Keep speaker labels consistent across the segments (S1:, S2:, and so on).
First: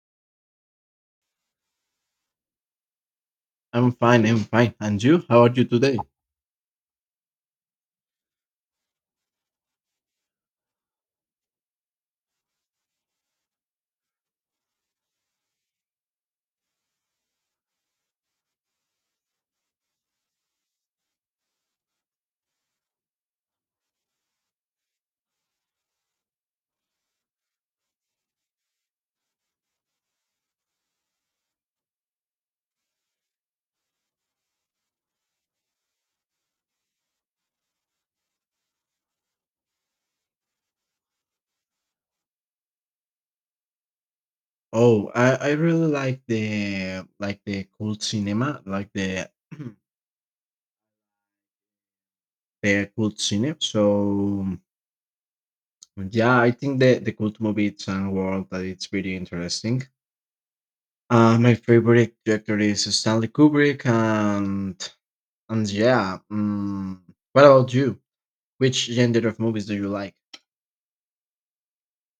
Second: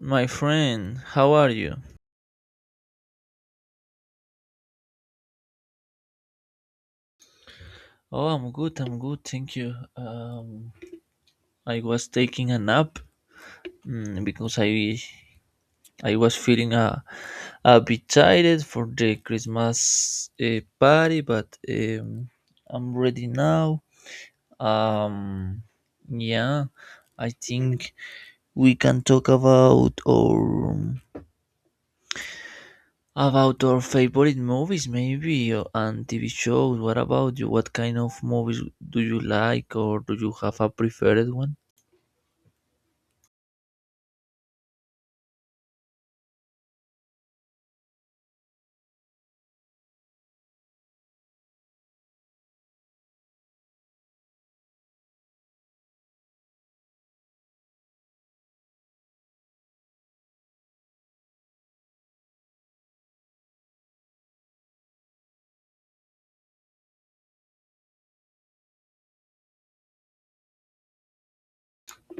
S1: My friend, how are you?
S2: I'm fine. I'm fine. And you? How are you today?
S1: Oh, I'm good. I'm good. Thank you. I was taking a nap because I was feeling a bit tired for the Christmas party, but I'm ready now. Um, yeah, I think we can talk about our About our favorite movies, maybe, and TV shows. What about you? What kind of movies do you like, or do you have a preferred one?
S2: Oh, I really like the cult cinema, like the the cult cinema. So yeah, I think the cult movie it's a world that it's pretty interesting. My favorite director is Stanley Kubrick, and yeah. What about you? Which gender of movies do you like?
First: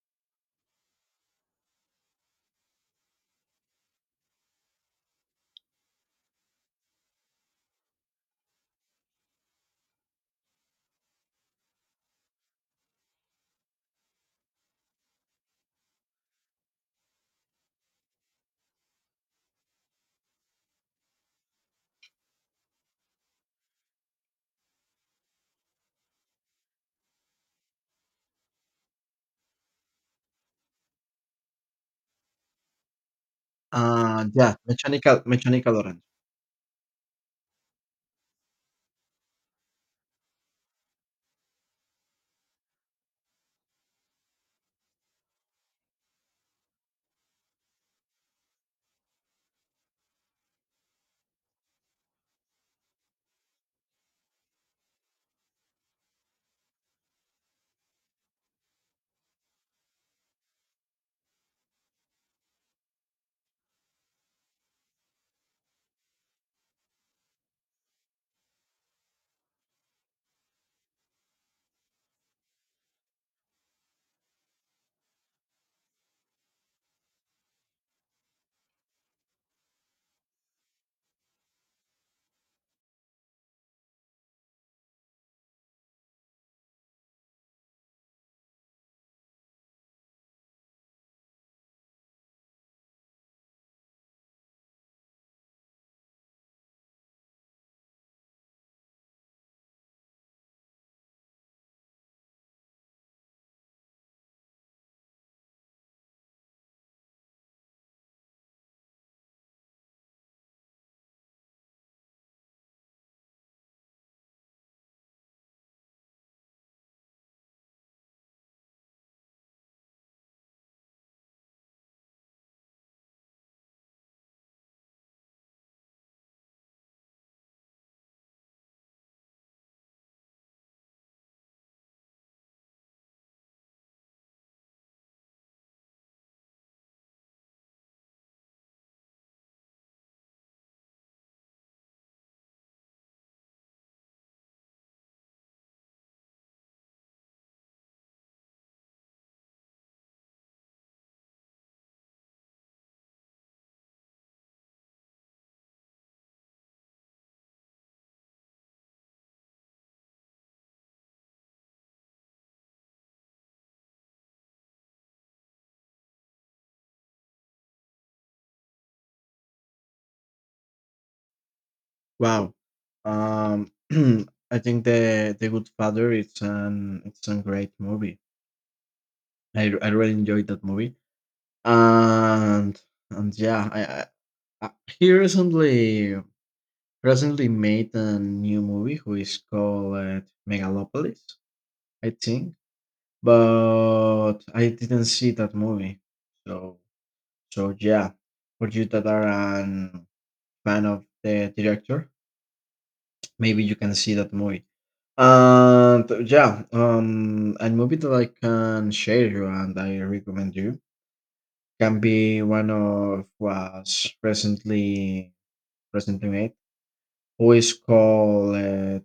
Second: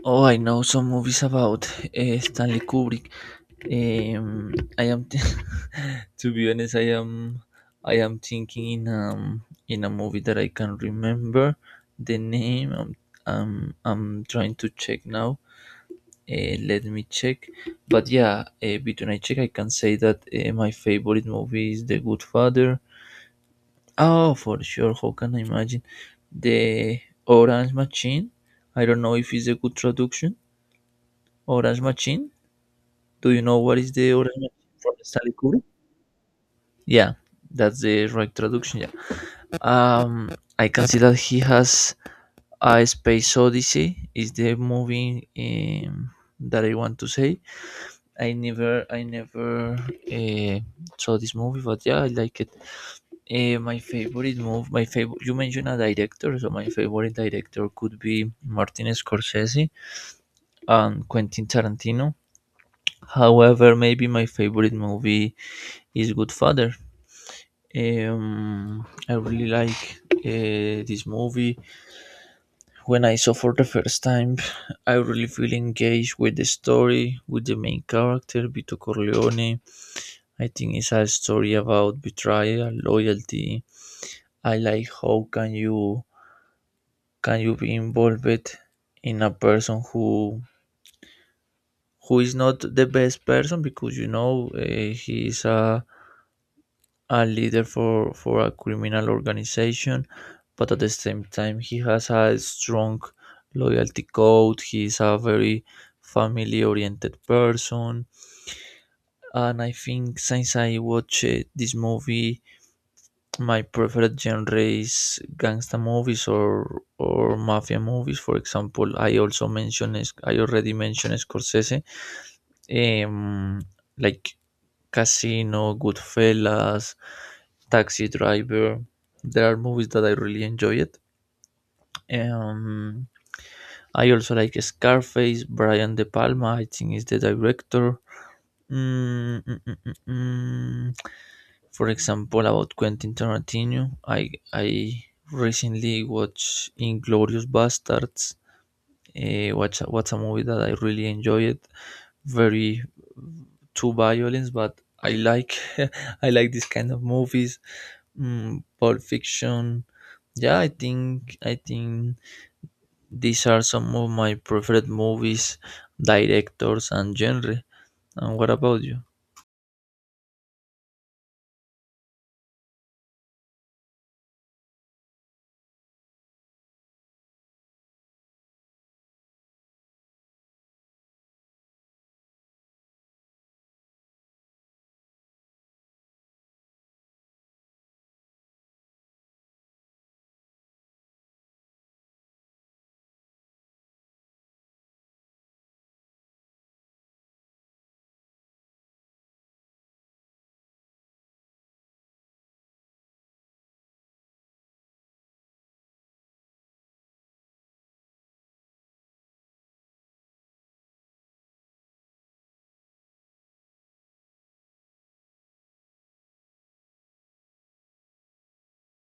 S1: Oh, I know some movies about Stanley Kubrick. Um, I am, th- to be honest, I am thinking in in a movie that I can remember the name. I'm trying to check now. Let me check. But yeah, between I check, I can say that my favorite movie is The Good Father. Oh, for sure. How can I imagine? The Orange Machine. I don't know if it's a good traduction. Orange Machine. Do you know what is the Orange
S2: Yeah,
S1: Machine from
S2: Mechanical
S1: Stanley Kubrick?
S2: Mechanical Orange.
S1: Yeah, that's the right traduction. Yeah. Um, I can see that he has a Space Odyssey. Is the movie um, that I want to say. I never saw this movie, but yeah, I like it. My favorite movie, my favorite. You mentioned a director, so my favorite director could be Martin Scorsese and Quentin Tarantino. However, maybe my favorite movie is Goodfather. I really like this movie. When I saw for the first time, I really feel engaged with the story, with the main character Vito Corleone. I think it's a story about betrayal, loyalty. I like how can you be involved in a person who is not the best person because you know he is a leader for a criminal organization, but at the same time he has a strong loyalty code. He is a very family oriented person, and I think since I watched this movie my preferred genre is gangsta movies or mafia movies. For example, I already mentioned Scorsese, um, like Casino, Goodfellas, Taxi Driver. There are movies that I really enjoyed. Um, I also like Scarface, Brian De Palma. I think is the director. Mm, mm, mm, mm, mm. For example, about Quentin Tarantino, I recently watched Inglorious Bastards. What's a movie that I really enjoyed. Very too violence, but I like I like this kind of movies. Pulp Fiction. Yeah, I think these are some of my preferred movies, directors and genre. And what about you?
S2: Wow. Um, I think the Good Father it's an it's a great movie. I really enjoyed that movie. And and yeah, I he recently made a new movie who is called Megalopolis, I think. But I didn't see that movie. So so yeah, for you that are an fan of the director, maybe you can see that movie. And yeah, a movie that I can share you and I recommend you can be one of was recently made. Who is called it?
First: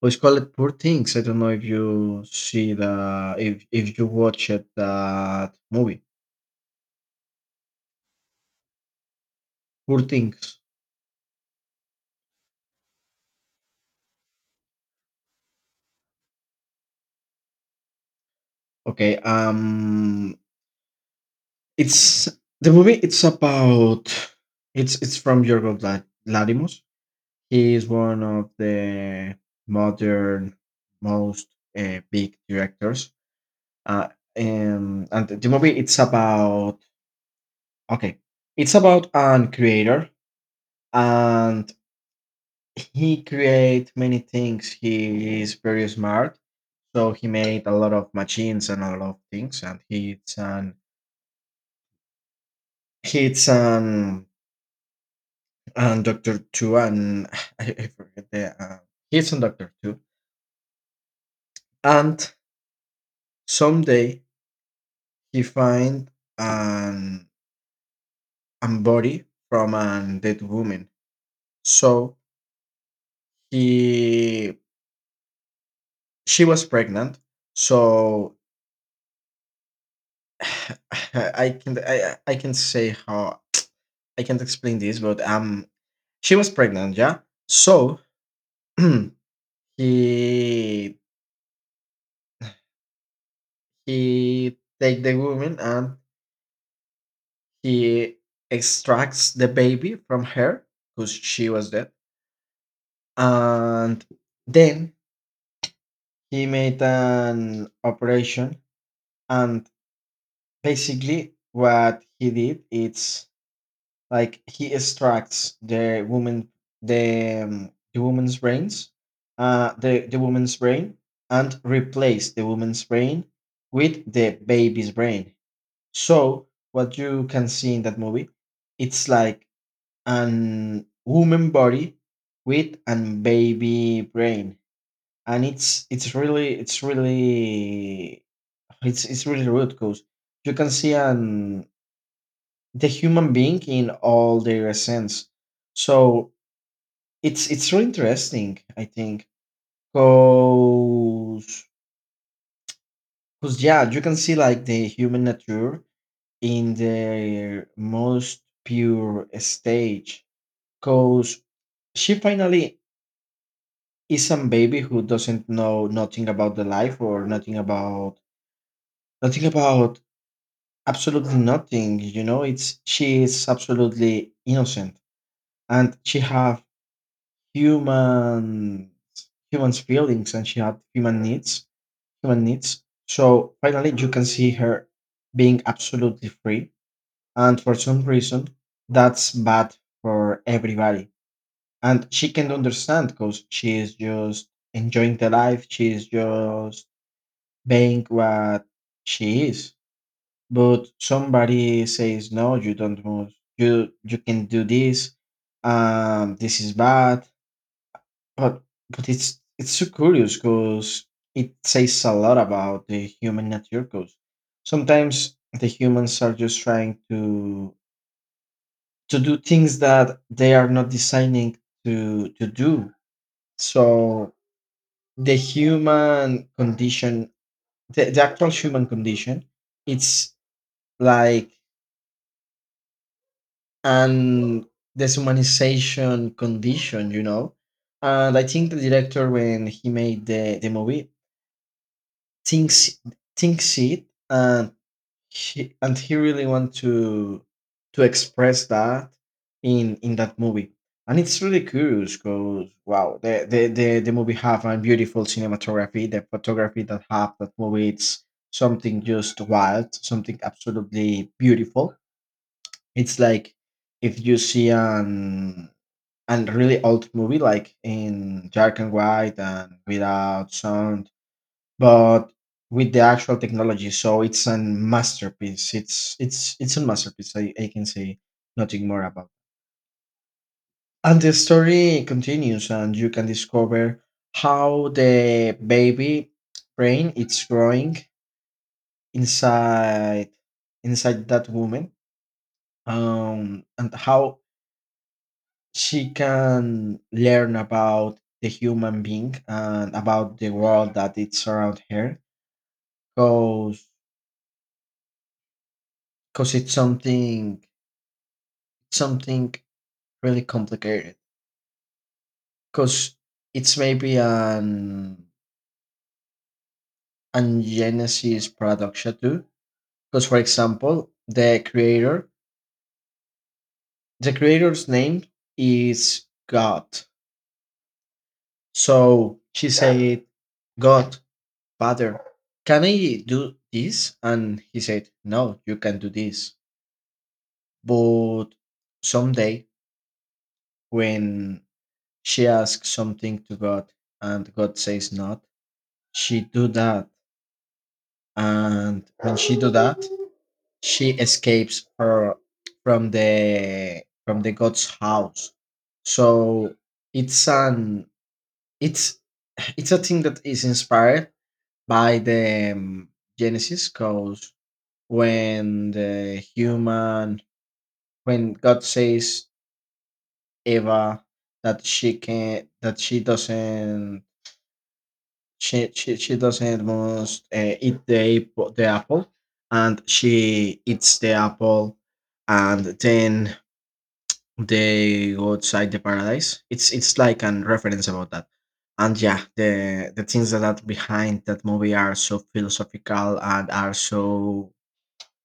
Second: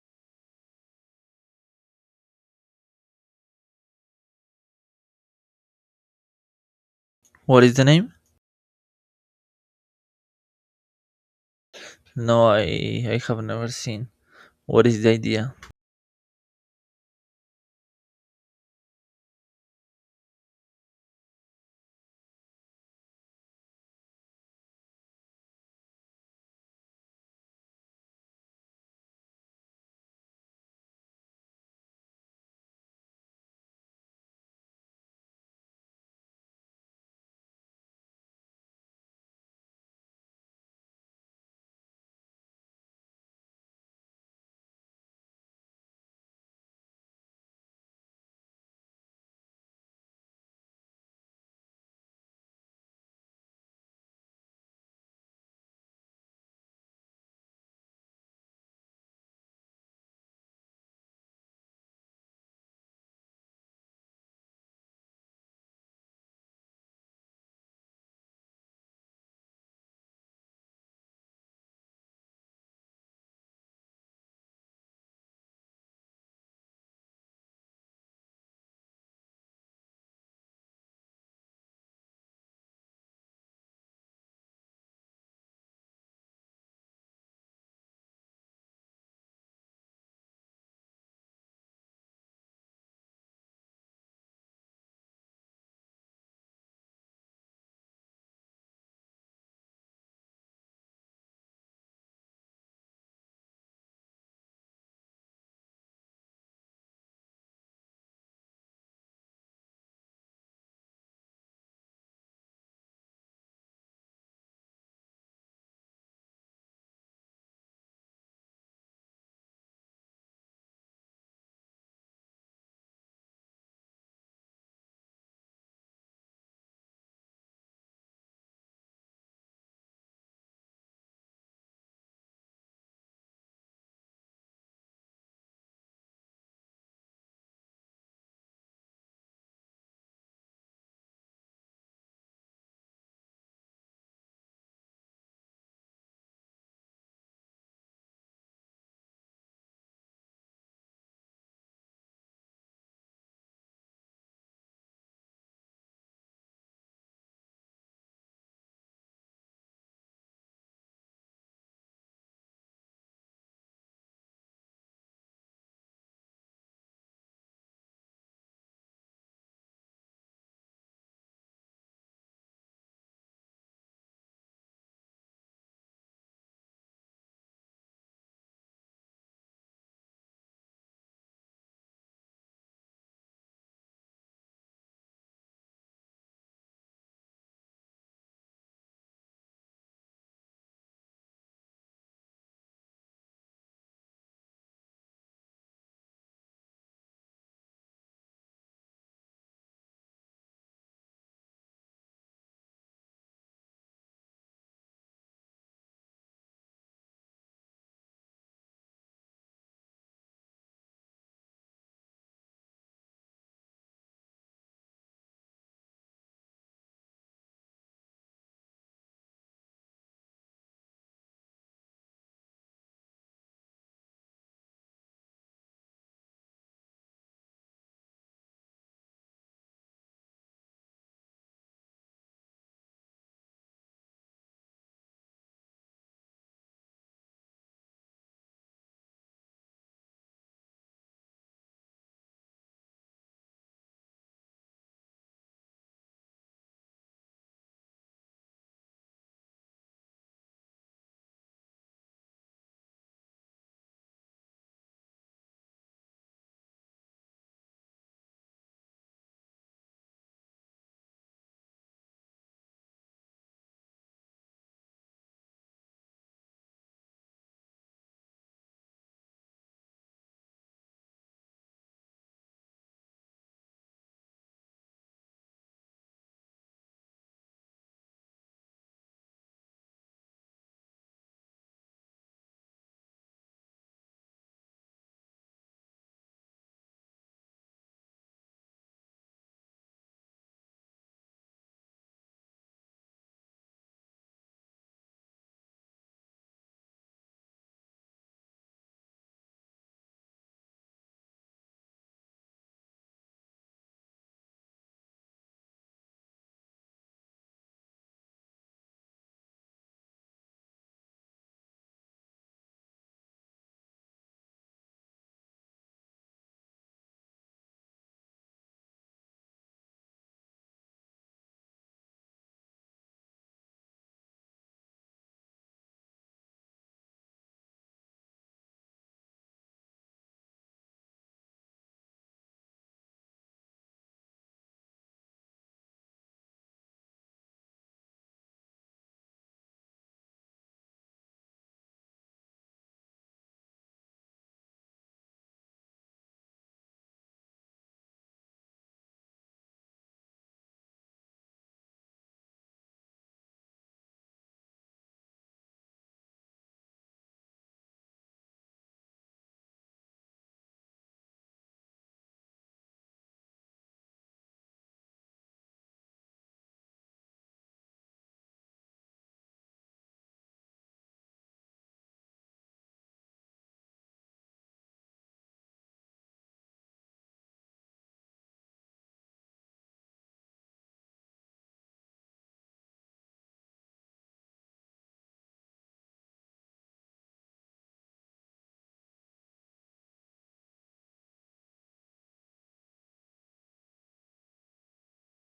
S2: Who is called it? Poor Things. I don't know if you see the if you watch it that movie.
S1: What is the name?
S2: Poor Things.
S1: No, I I have never seen. What is the idea?
S2: Okay. It's the movie. It's about it's from Yorgos Lanthimos. He is one of the modern most big directors. Uh, and the movie it's about okay, it's about an creator, and he create many things. He is very smart, so he made a lot of machines and a lot of things. And he's an and doctor too, and I forget the he's a doctor too. And someday he finds an a body from a dead woman. So he she was pregnant. So I can I can say how I can't explain this, but she was pregnant, yeah. So he he take the woman and he extracts the baby from her because she was dead and then he made an operation and basically what he did it's like he extracts the woman the woman's brains the woman's brain and replace the woman's brain with the baby's brain, so what you can see in that movie it's like an woman body with an baby brain and it's really it's really rude because you can see an the human being in all their essence. So it's really interesting, I think, because yeah, you can see like the human nature in their most pure stage. Cause she finally is a baby who doesn't know nothing about the life or nothing about nothing about absolutely nothing. You know, it's she is absolutely innocent and she have human human's feelings and she had human needs so finally you can see her being absolutely free and for some reason that's bad for everybody and she can understand because she is just enjoying the life, she is just being what she is but somebody says no you don't move you can do this. This is bad. But but it's so curious because it says a lot about the human nature. Because sometimes the humans are just trying to do things that they are not designing to do. So the human condition, the actual human condition, it's like an deshumanization condition, you know. And I think the director, when he made the movie, thinks thinks it and he really want to express that in that movie, and it's really curious because wow the movie have a beautiful cinematography, the photography that have that movie it's something just wild, something absolutely beautiful. It's like if you see an really old movie like in dark and white and without sound but with the actual technology. So it's a masterpiece. It's a masterpiece. I can say nothing more about. And the story continues, and you can discover how the baby brain it's growing inside inside that woman, and how she can learn about the human being and about the world that it's around her. Because because it's something something really complicated, because it's maybe an Genesis production too. Because for example, the creator, the creator's name is God. So she said, "God, Father, can I do this?" And he said, "No, you can do this." But someday, when she asks something to God and God says not, she do that, and when she do that she escapes her from the god's house. So it's an it's it's a thing that is inspired by the genesis, because when the human when god says Eva that she can that she doesn't she doesn't must eat the apple, and she eats the apple, and then they go outside the paradise. It's like an reference about that, and yeah, the things that are behind that movie are so philosophical and are so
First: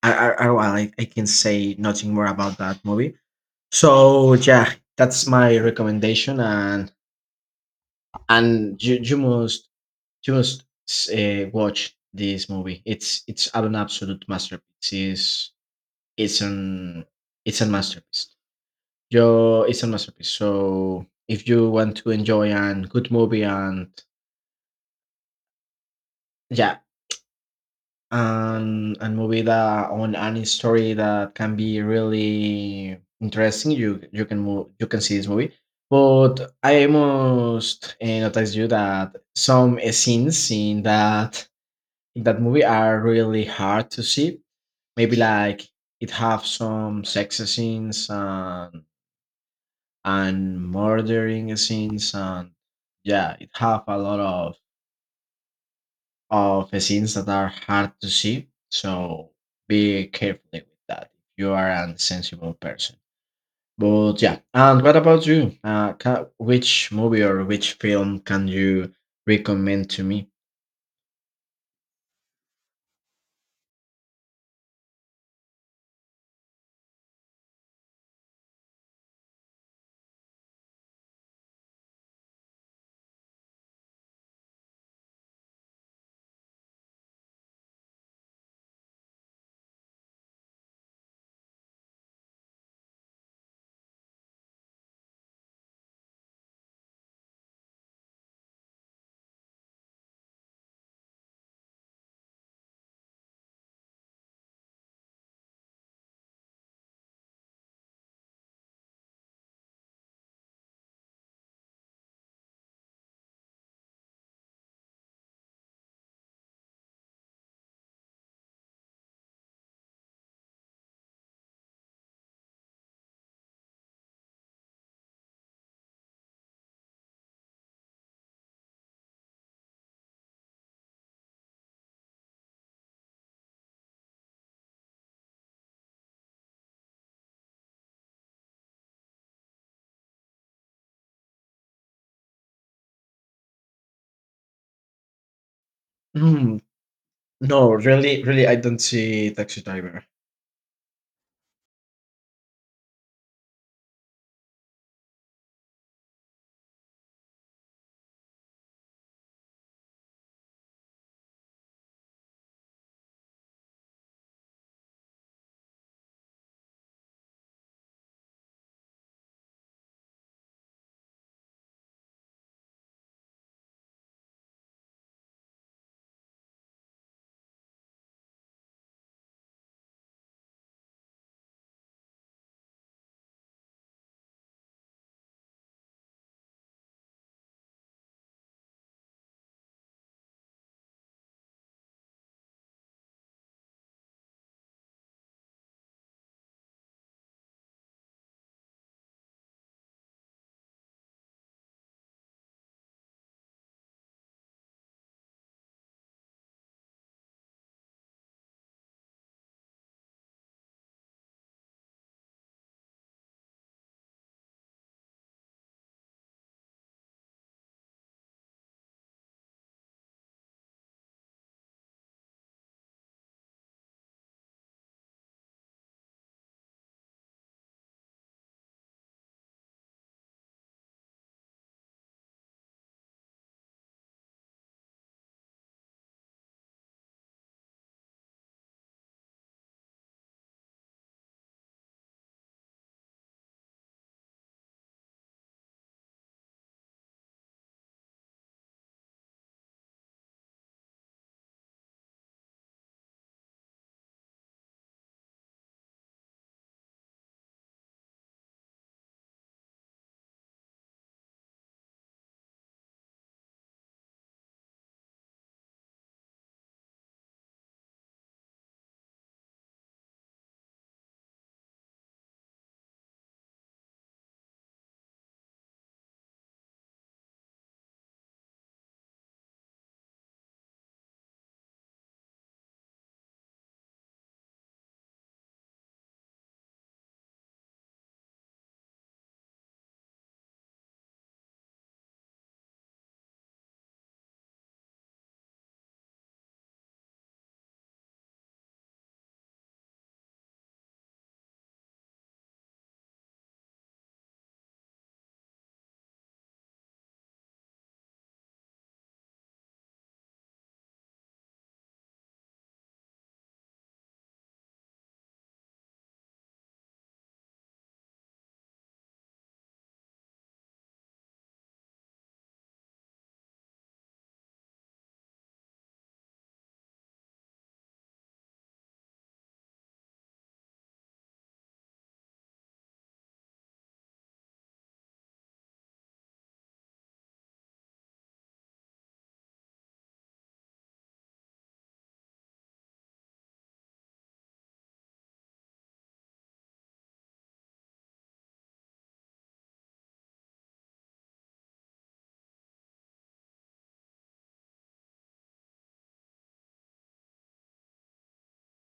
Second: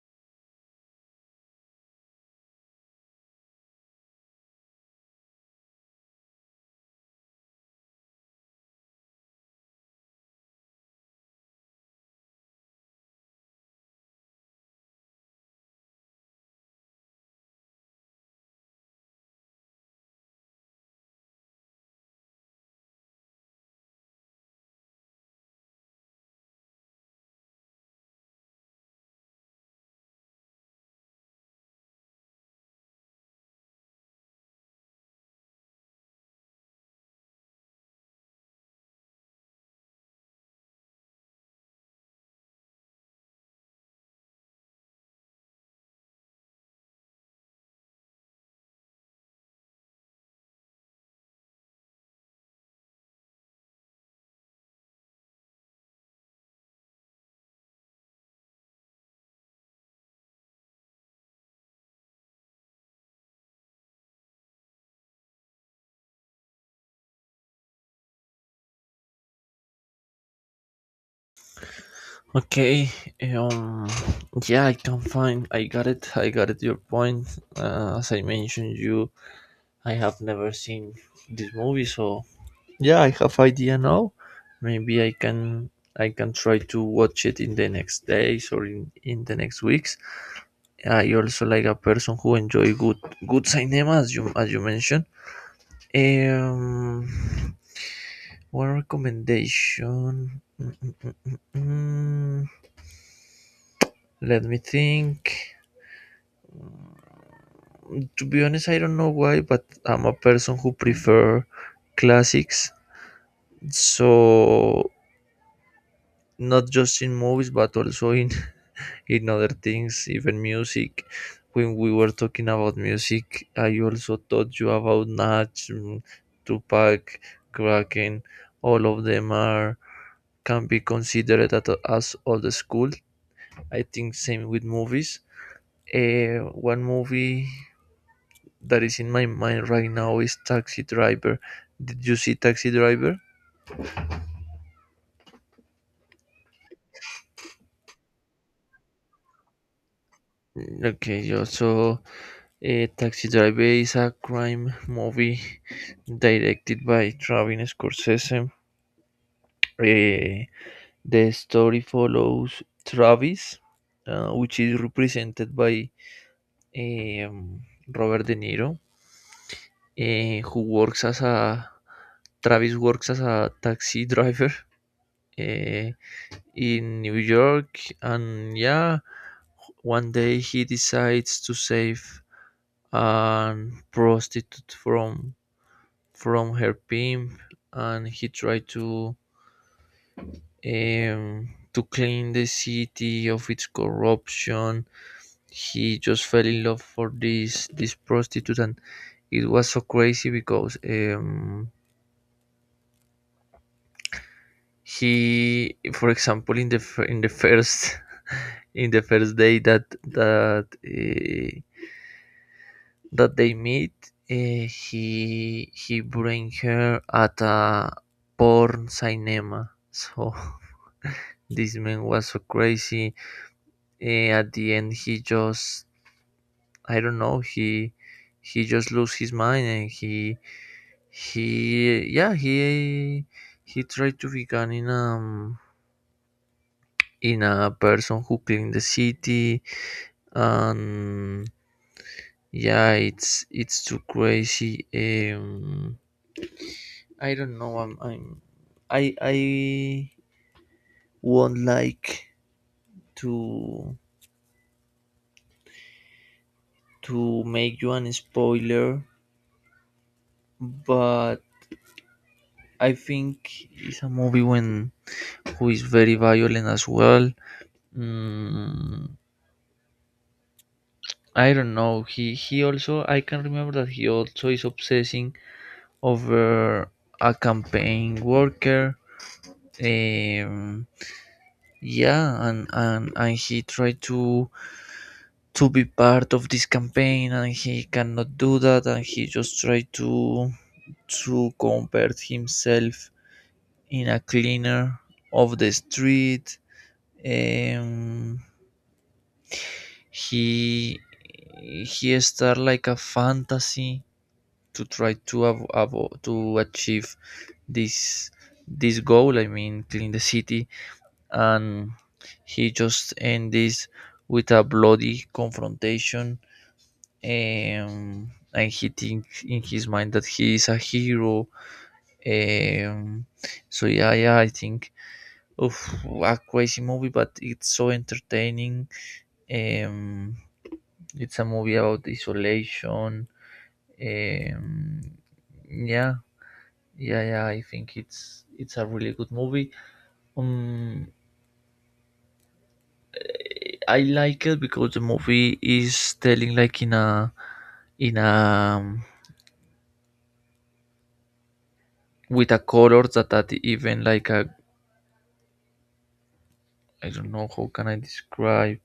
S2: well, I can say nothing more about that movie. So yeah, that's my recommendation, and you must just watch this movie. It's an absolute masterpiece. It's an it's a masterpiece. Yo, it's a masterpiece. So if you want to enjoy an good movie and yeah, and movie that on any story that can be really interesting, you can move you can see this movie. But I must notice you that some scenes in that movie are really hard to see. Maybe like it have some sex scenes and murdering scenes and yeah, it have a lot of scenes that are hard to see. So be careful with that if you are a sensible person. But yeah, and what about you? Which movie or which film can you recommend to me?
S1: Okay, um, yeah, I can find. I got it. I got it. Your point. As I mentioned, you, I have never seen this movie, so yeah, I have idea now. Maybe I can, I can try to watch it in the next days or in the next weeks. I also like a person who enjoy good cinema, as you mentioned. Um, One recommendation. Mm, mm, Let me think. To be honest, I don't know why, but I'm a person who prefer classics. So not just in movies, but also in in other things, even music. When we were talking about music, I also taught you about Nach, Tupac, Kraken. All of them are can be considered as old school. I think same with movies. Uh, One movie that is in my mind right now is Taxi Driver. Did you see Taxi Driver?
S2: Hmm, no, really, really, I don't see Taxi Driver.
S1: Okay, yeah, so Taxi Driver is a crime movie directed by Travis Scorsese. Eh, the story follows Travis, which is represented by eh, um, Robert De Niro, who works as a Travis works as a taxi driver. eh, in New York. And yeah, one day he decides to save a prostitute from her pimp, and he tried to clean the city of its corruption. He just fell in love for this prostitute, and it was so crazy because he, for example, in the first in the first day that they meet, he bring her at a porn cinema. So this man was so crazy. At the end, he just I don't know. He just lost his mind and he yeah he tried to become in a person who cleaned the city and yeah, it's too crazy. I don't know. I won't like to to make you an spoiler, but I think it's a movie when who is very violent as well. Mm, I don't know. He also I can remember that he also is obsessing over a campaign worker. Um, yeah, and and he tried to be part of this campaign and he cannot do that and he just try to convert himself in a cleaner of the street. um, he he start like a fantasy to try to to achieve this this goal, I mean, clean the city, and he just ends this with a bloody confrontation and he thinks in his mind that he is a hero. Um, so yeah, yeah, I think of a crazy movie, but it's so entertaining. Um, it's a movie about isolation. Um, yeah, yeah. I think it's a really good movie. Um, I like it because the movie is telling like in a with a color that even like a I don't know how can I describe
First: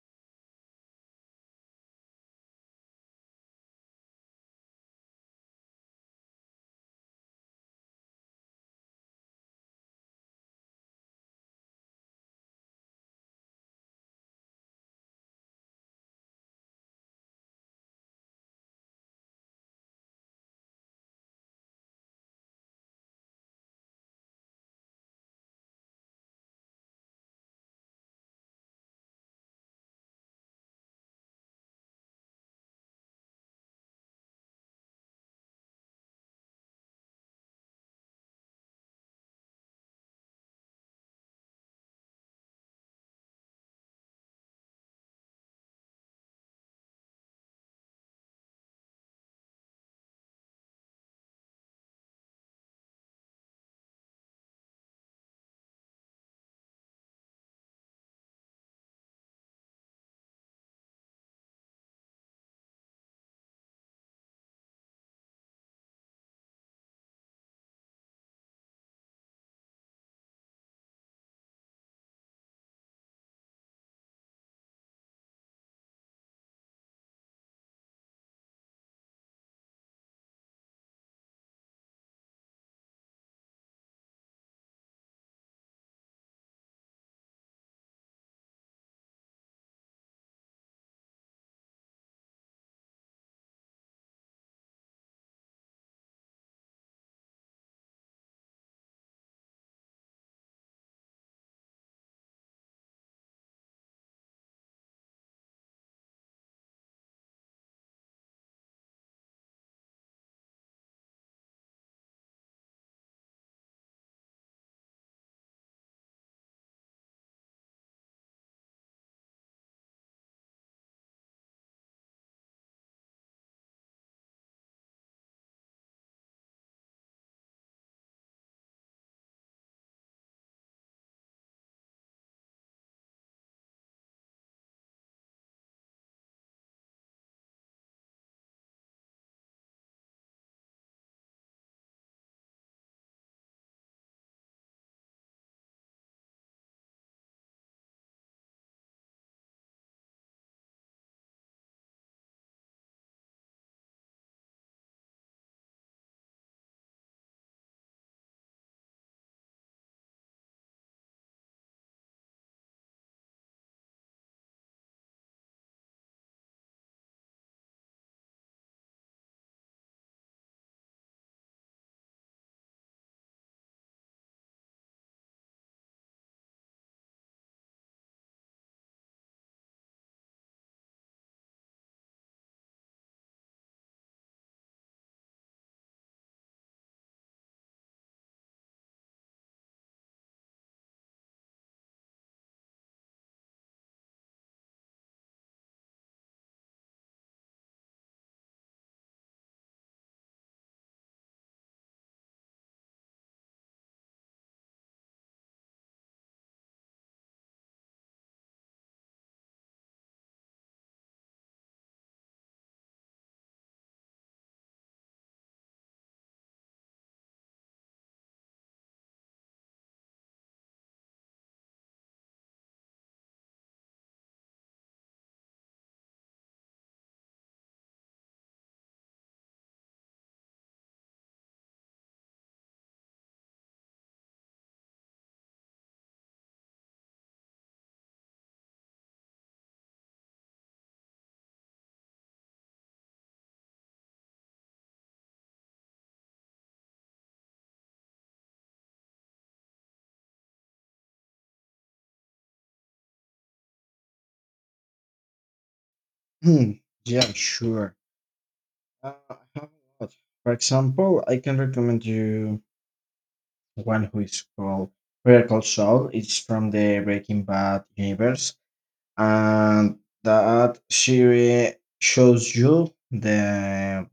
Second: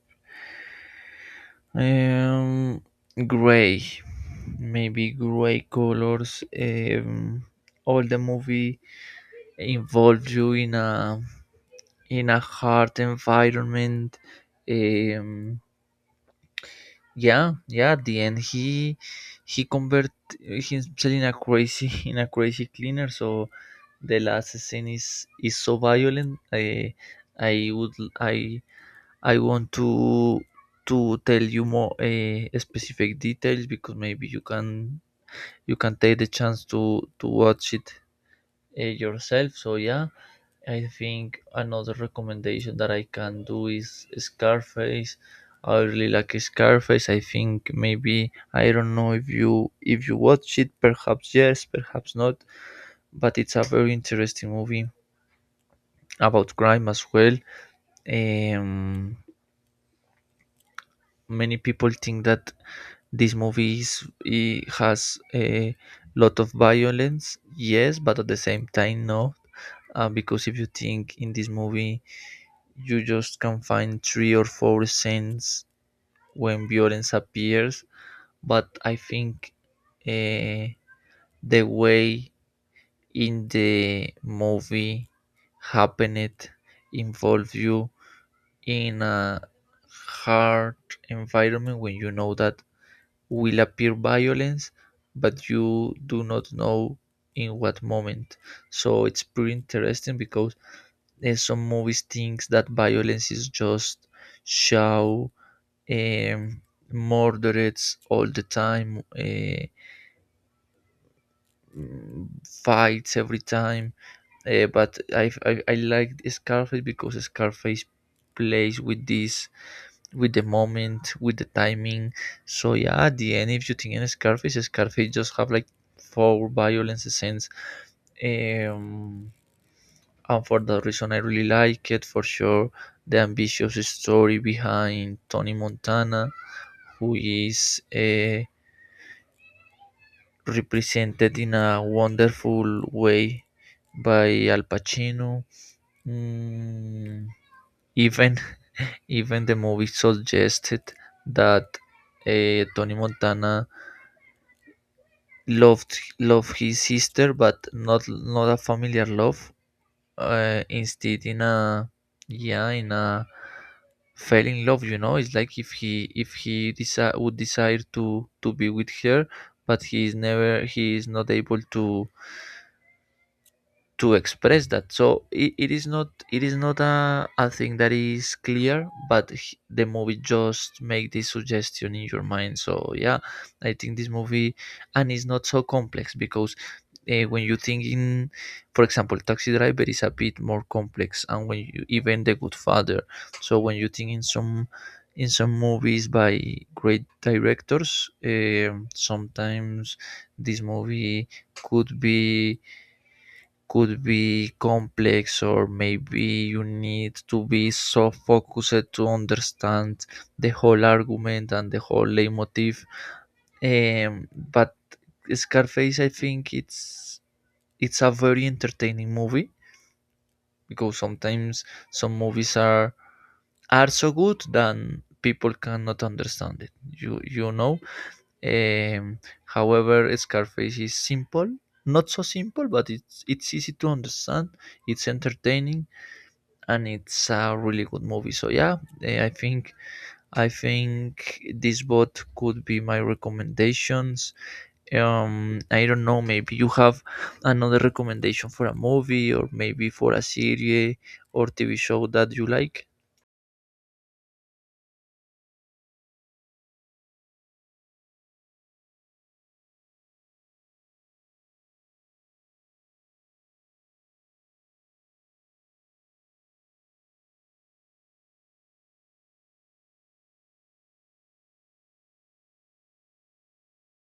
S1: um gray, maybe gray colors. All the movie involves you in a hard environment. um yeah, yeah, at the end he convert himself in a crazy in a crazy cleaner. So the last scene is so violent. I would I I want to tell you more specific details because maybe you can take the chance to watch it yourself. So yeah, I think another recommendation that I can do is Scarface. I really like Scarface. I think maybe I don't know if you watch it, perhaps yes, perhaps not. But it's a very interesting movie about crime as well. Um, Many people think that this movie is, it has a lot of violence, yes, but at the same time, no. Because if you think in this movie, you just can find three or four scenes when violence appears, but I think uh, the way in the movie happened involve you in a hard environment when you know that will appear violence, but you do not know in what moment. So it's pretty interesting because some movies thinks that violence is just show um, murders all the time, fights every time. But I like Scarface because Scarface plays with this with the moment, with the timing. So yeah, at the end, if you think in Scarface, Scarface just have like four violence scenes, um, and for that reason, I really like it for sure. The ambitious story behind Tony Montana, who is represented in a wonderful way by Al Pacino. Mm, Even even the movie suggested that Tony Montana love his sister but not a familiar love instead in a yeah in a fell in love, you know, it's like if he would desire to be with her but he is not able to express that. So it is not a thing that is clear but the movie just make this suggestion in your mind. So yeah, I think this movie and it's not so complex because when you think in, for example, taxi driver is a bit more complex and when you even the good father, so when you think in some movies by great directors sometimes this movie could be could be complex or maybe you need to be so focused to understand the whole argument and the whole leitmotif. But scarface, I think it's a very entertaining movie because sometimes some movies are so good that people cannot understand it, you know. um, However, scarface is simple, not so simple, but it's easy to understand, it's entertaining, and it's a really good movie. So yeah, I think this both could be my recommendations. I don't know. Maybe you have another recommendation for a movie or maybe for a series or TV show that you like.
S2: Hmm, yeah, sure. I have a lot. For example, I can recommend you one who is called Vertical Soul. It's from the Breaking Bad universe, and that series shows you the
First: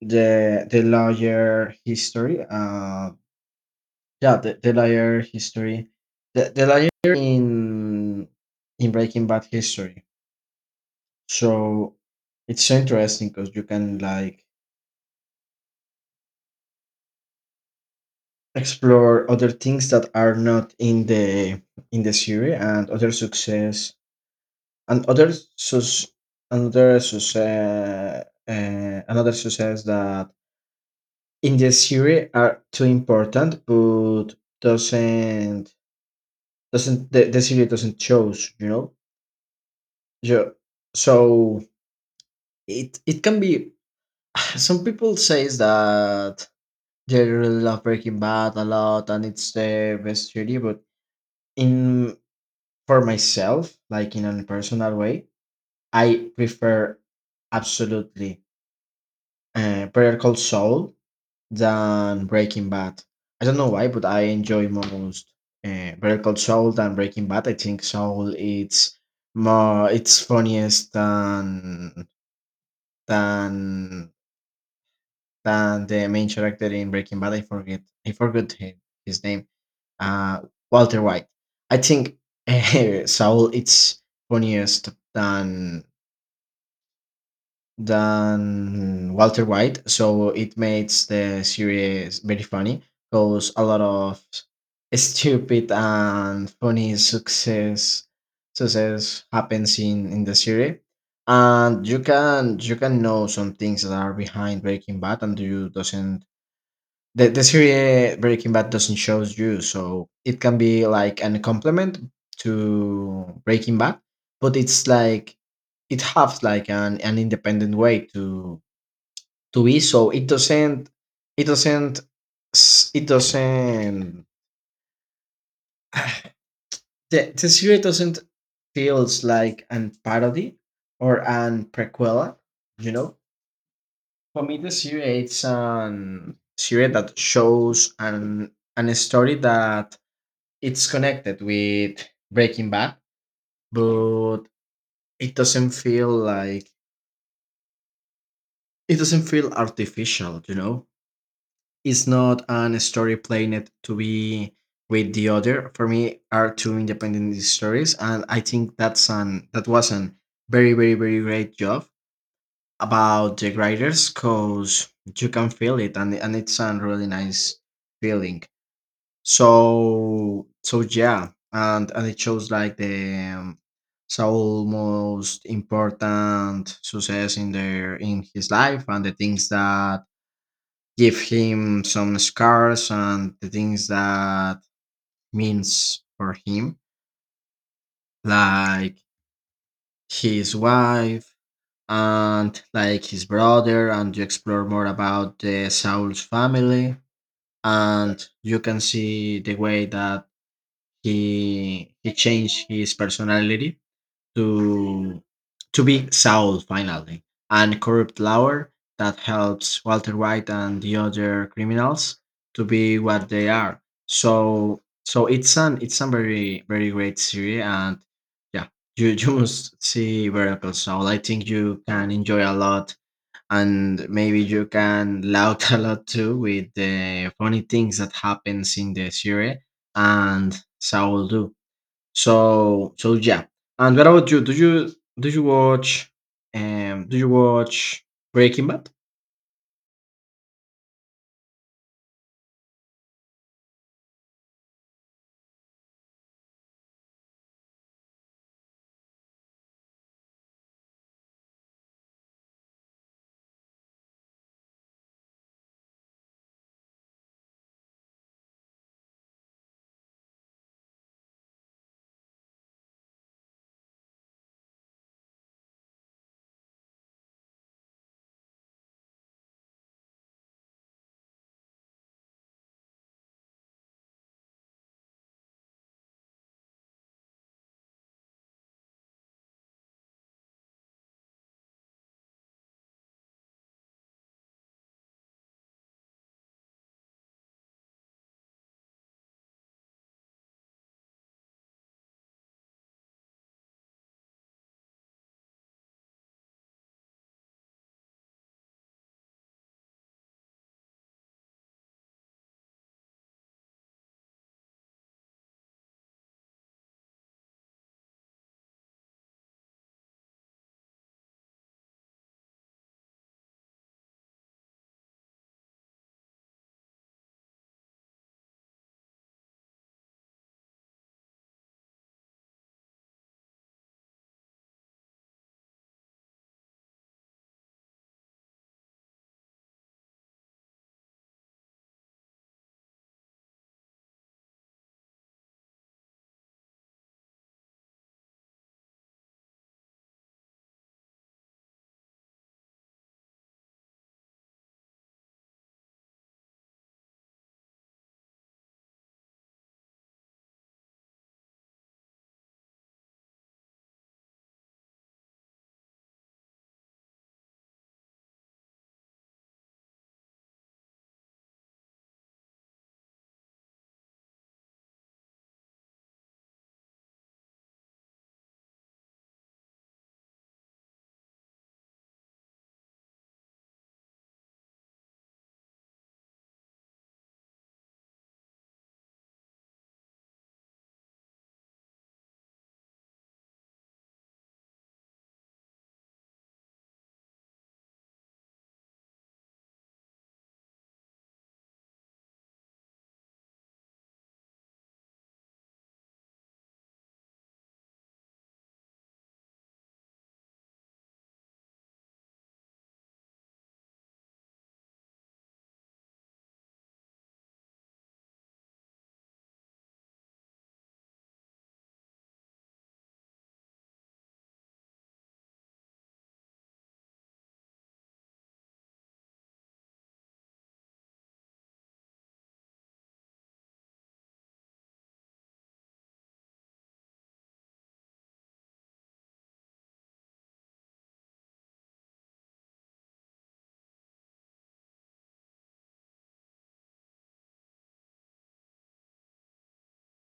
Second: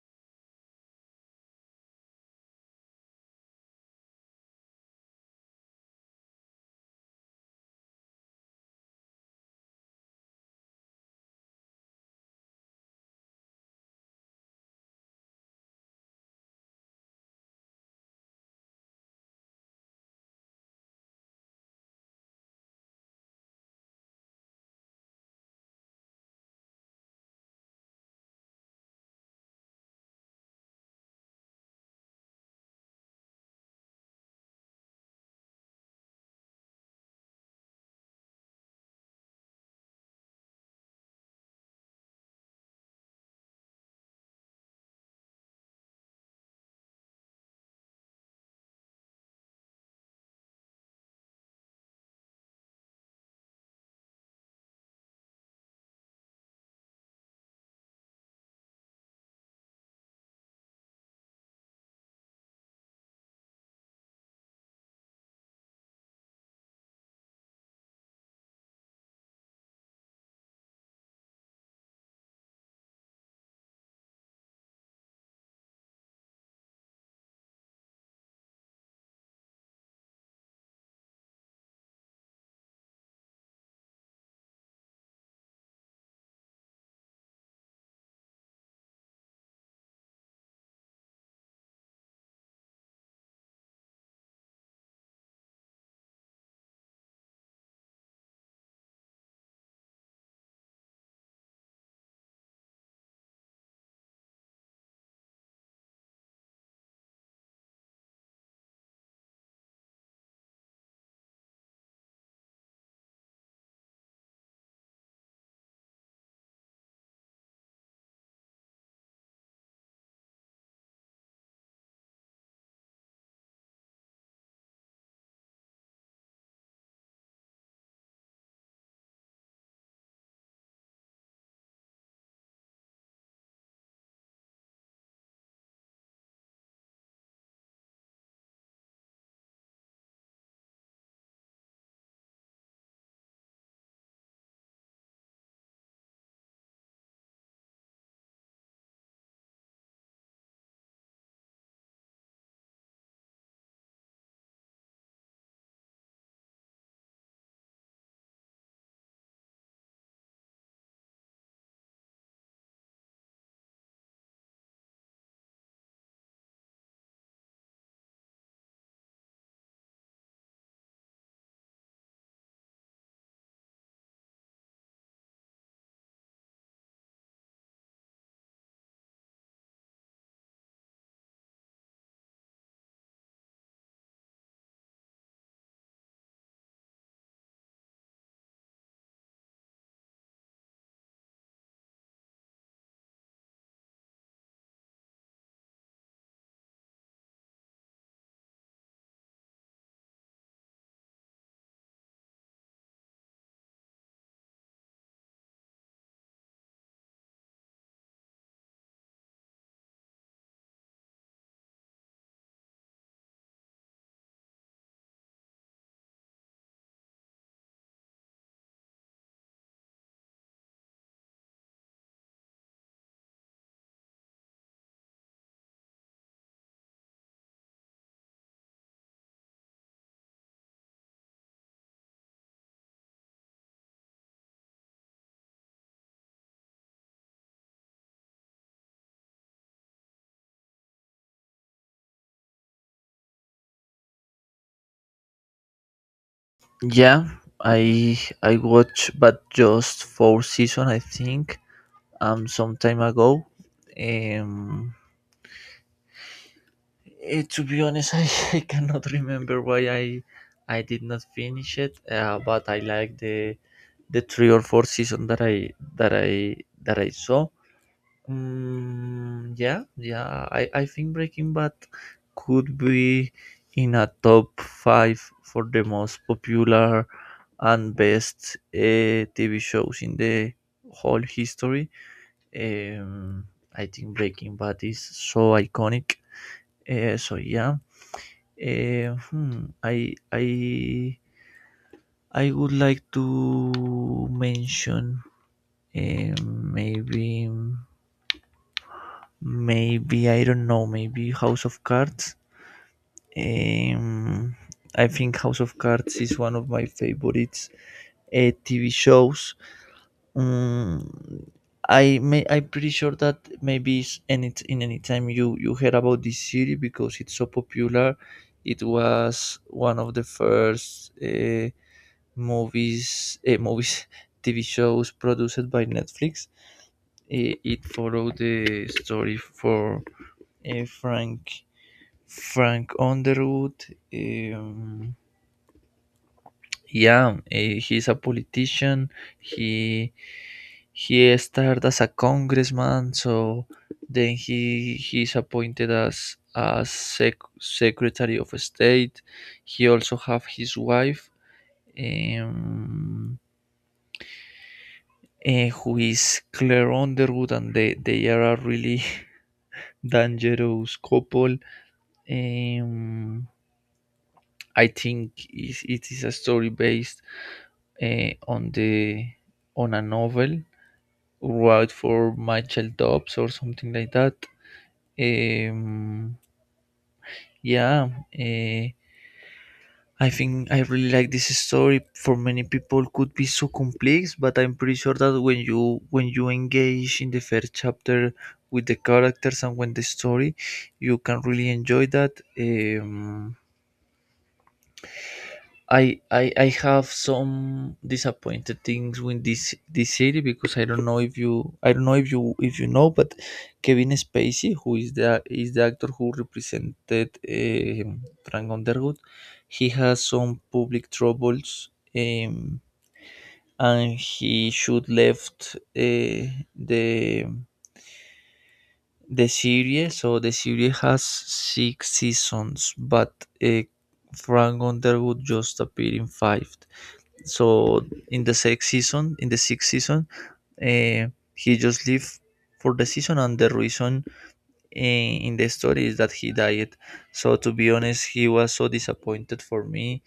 S2: the the lawyer history. Yeah, the lawyer history, the lawyer in Breaking Bad history. So it's so interesting because you can like explore other things that are not in the in the series and other success and other sus another success another success that in the series are too important but doesn't doesn't the series doesn't choose, you know. Ju- so it can be some people says that they really love Breaking Bad a lot and it's the best series, but in for myself, like in a personal way, I prefer absolutely Better Call Saul than Breaking Bad. I don't know why, but I enjoy most Better Call Saul than Breaking Bad. I think Saul it's more it's funniest than than the main character in Breaking Bad. I forgot him, his name. Uh, Walter White, I think. Saul it's funniest than Walter White, so it makes the series very funny because a lot of stupid and funny success happens in the series, and you can know some things that are behind Breaking Bad, and you doesn't the series Breaking Bad doesn't shows you, so it can be like an complement to Breaking Bad, but it's like it has like an independent way to be. So it doesn't it doesn't it doesn't the series doesn't feels like an parody or an prequel. You know, for me the series it's an series that shows an story that it's connected with Breaking Bad, but it doesn't feel like it doesn't feel artificial, you know? It's not an story planned to be with the other. For me, are two independent stories, and I think that's an that was an very great job about the writers, cause you can feel it, and it's a really nice feeling. So so yeah, and it shows like the Saul most important success in their in his life and the things that give him some scars and the things that means for him, like his wife and like his brother, and you explore more about the Saul's family and you can see the way that he changed his personality to to be Saul finally, and corrupt lawyer that helps Walter White and the other criminals to be what they are. So so it's an it's a very very great series and yeah you you must see Better Call Saul. I think you can enjoy a lot and maybe you can laugh a lot too with the funny things that happens in the series and so will do. So so yeah, and what about you, do you do you watch do you watch Breaking Bad?
S1: Yeah, I I watched but just four season I think some time ago. Um to be honest, I cannot remember why I did not finish it, but I like the three or four season that I that I that I saw. Yeah, yeah. I think Breaking Bad could be in a top five for the most popular and best TV shows in the whole history. Um, I think Breaking Bad is so iconic. So yeah, Eh, hmm, I I I would like to mention eh, maybe maybe I don't know maybe House of Cards. Um, I think House of Cards is one of my favorites TV shows. Um, I'm pretty sure that maybe in any time you heard about this series because it's so popular. It was one of the first. Movies, eh, movies, TV shows produced by Netflix. It followed the story for eh, Frank Frank Underwood. Um, yeah, he's a politician. He he started as a congressman, so then he's appointed as secretary of state. He also have his wife. Um, who is Claire Underwood, and they are a really dangerous couple. Um, I think it is a story based eh, on the on a novel wrote for Michael Dobbs or something like that. Um, yeah, I think I really like this story. For many people, could be so complex, but I'm pretty sure that when you engage in the first chapter with the characters and when the story, you can really enjoy that. Um, I have some disappointed things with this city because I don't know if you I don't know if you know, but Kevin Spacey who is the actor who represented Frank Underwood, he has some public troubles, um, and he should left the the series. So the series has six seasons, but uh, Frank Underwood just appeared in five. So in the sixth season, uh, he just lived for the season, and the reason in the story is that he died. So to be honest, he was so disappointed for me,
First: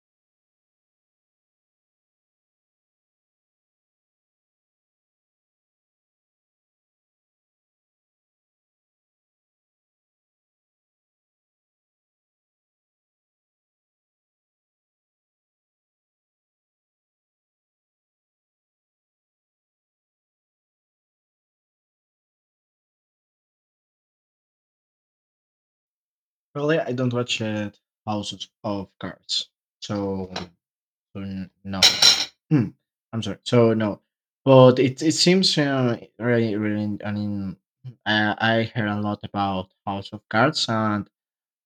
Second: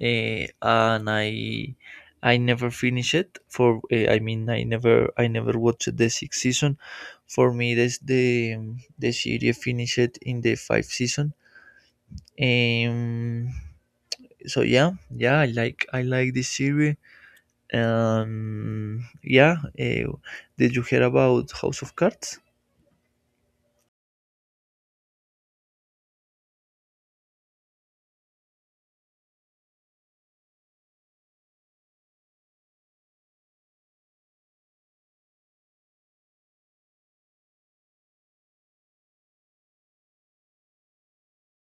S1: and I never finished it. For I mean, I never watched the sixth season. For me, this the series finished in the fifth season. Um, so yeah, yeah, I like this series. Yeah, did you hear about House of Cards?
S2: Really, I don't watch Houses of Cards, so, so no. Hmm, I'm sorry. So no, but it seems really really. I mean, I heard a lot about House of Cards, and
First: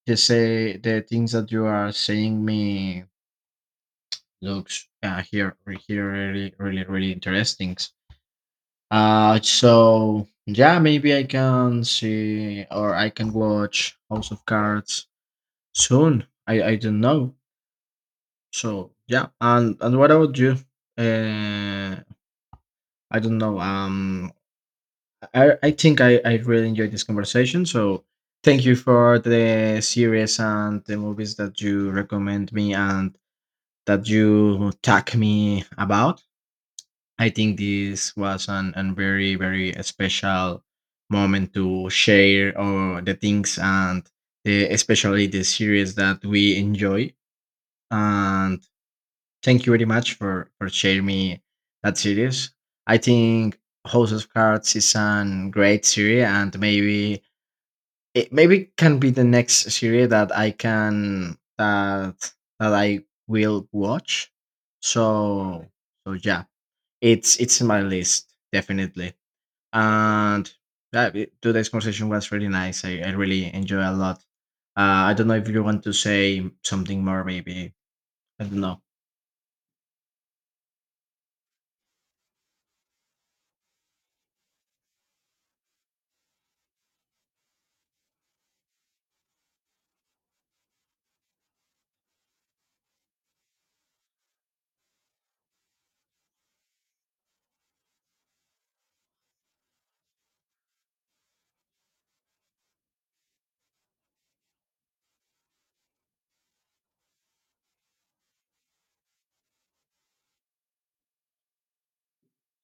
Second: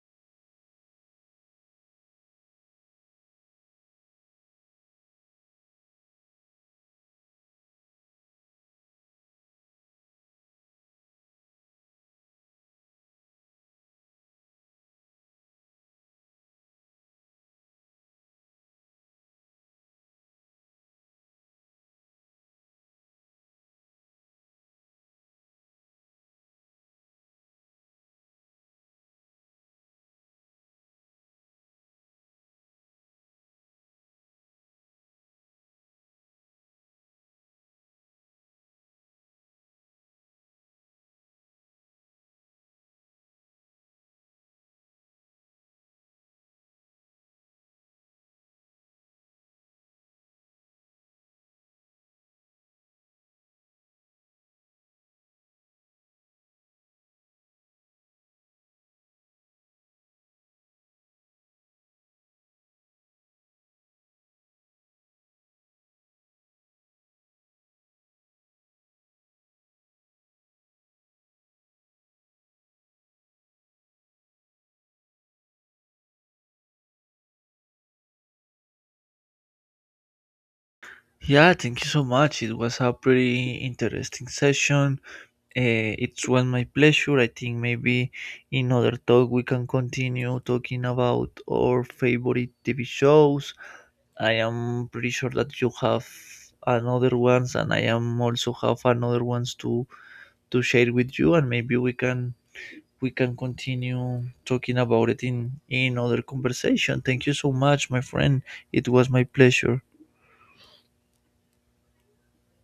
S2: you say the things that you are saying me looks here here really really really interesting. So yeah, maybe I can see or I can watch House of Cards soon. I don't know. So yeah, and what about you? Uh, I don't know. I think I really enjoyed this conversation. So thank you for the series and the movies that you recommend me and that you tag me about. I think this was an very, very special moment to share all the things and the, especially the series that we enjoy. And thank you very much for sharing me that series. I think House of Cards is a great series and maybe it maybe can be the next series that I can that that I will watch. So so yeah, it's in my list definitely. And yeah, today's conversation was really nice. I really enjoy a lot. I don't know if you want to say something more, maybe. I don't know.
S1: Yeah, thank you so much. It was a pretty interesting session. It was my pleasure. I think maybe in other talk we can continue talking about our favorite TV shows. I am pretty sure that you have another ones, and I am also have another ones to share with you, and maybe we can continue talking about it in other conversation. Thank you so much, my friend. It was my pleasure.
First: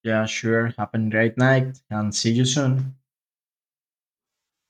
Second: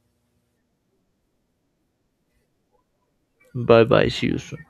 S2: Yeah, sure. Have a great night and see you soon.
S1: Bye bye. See you soon.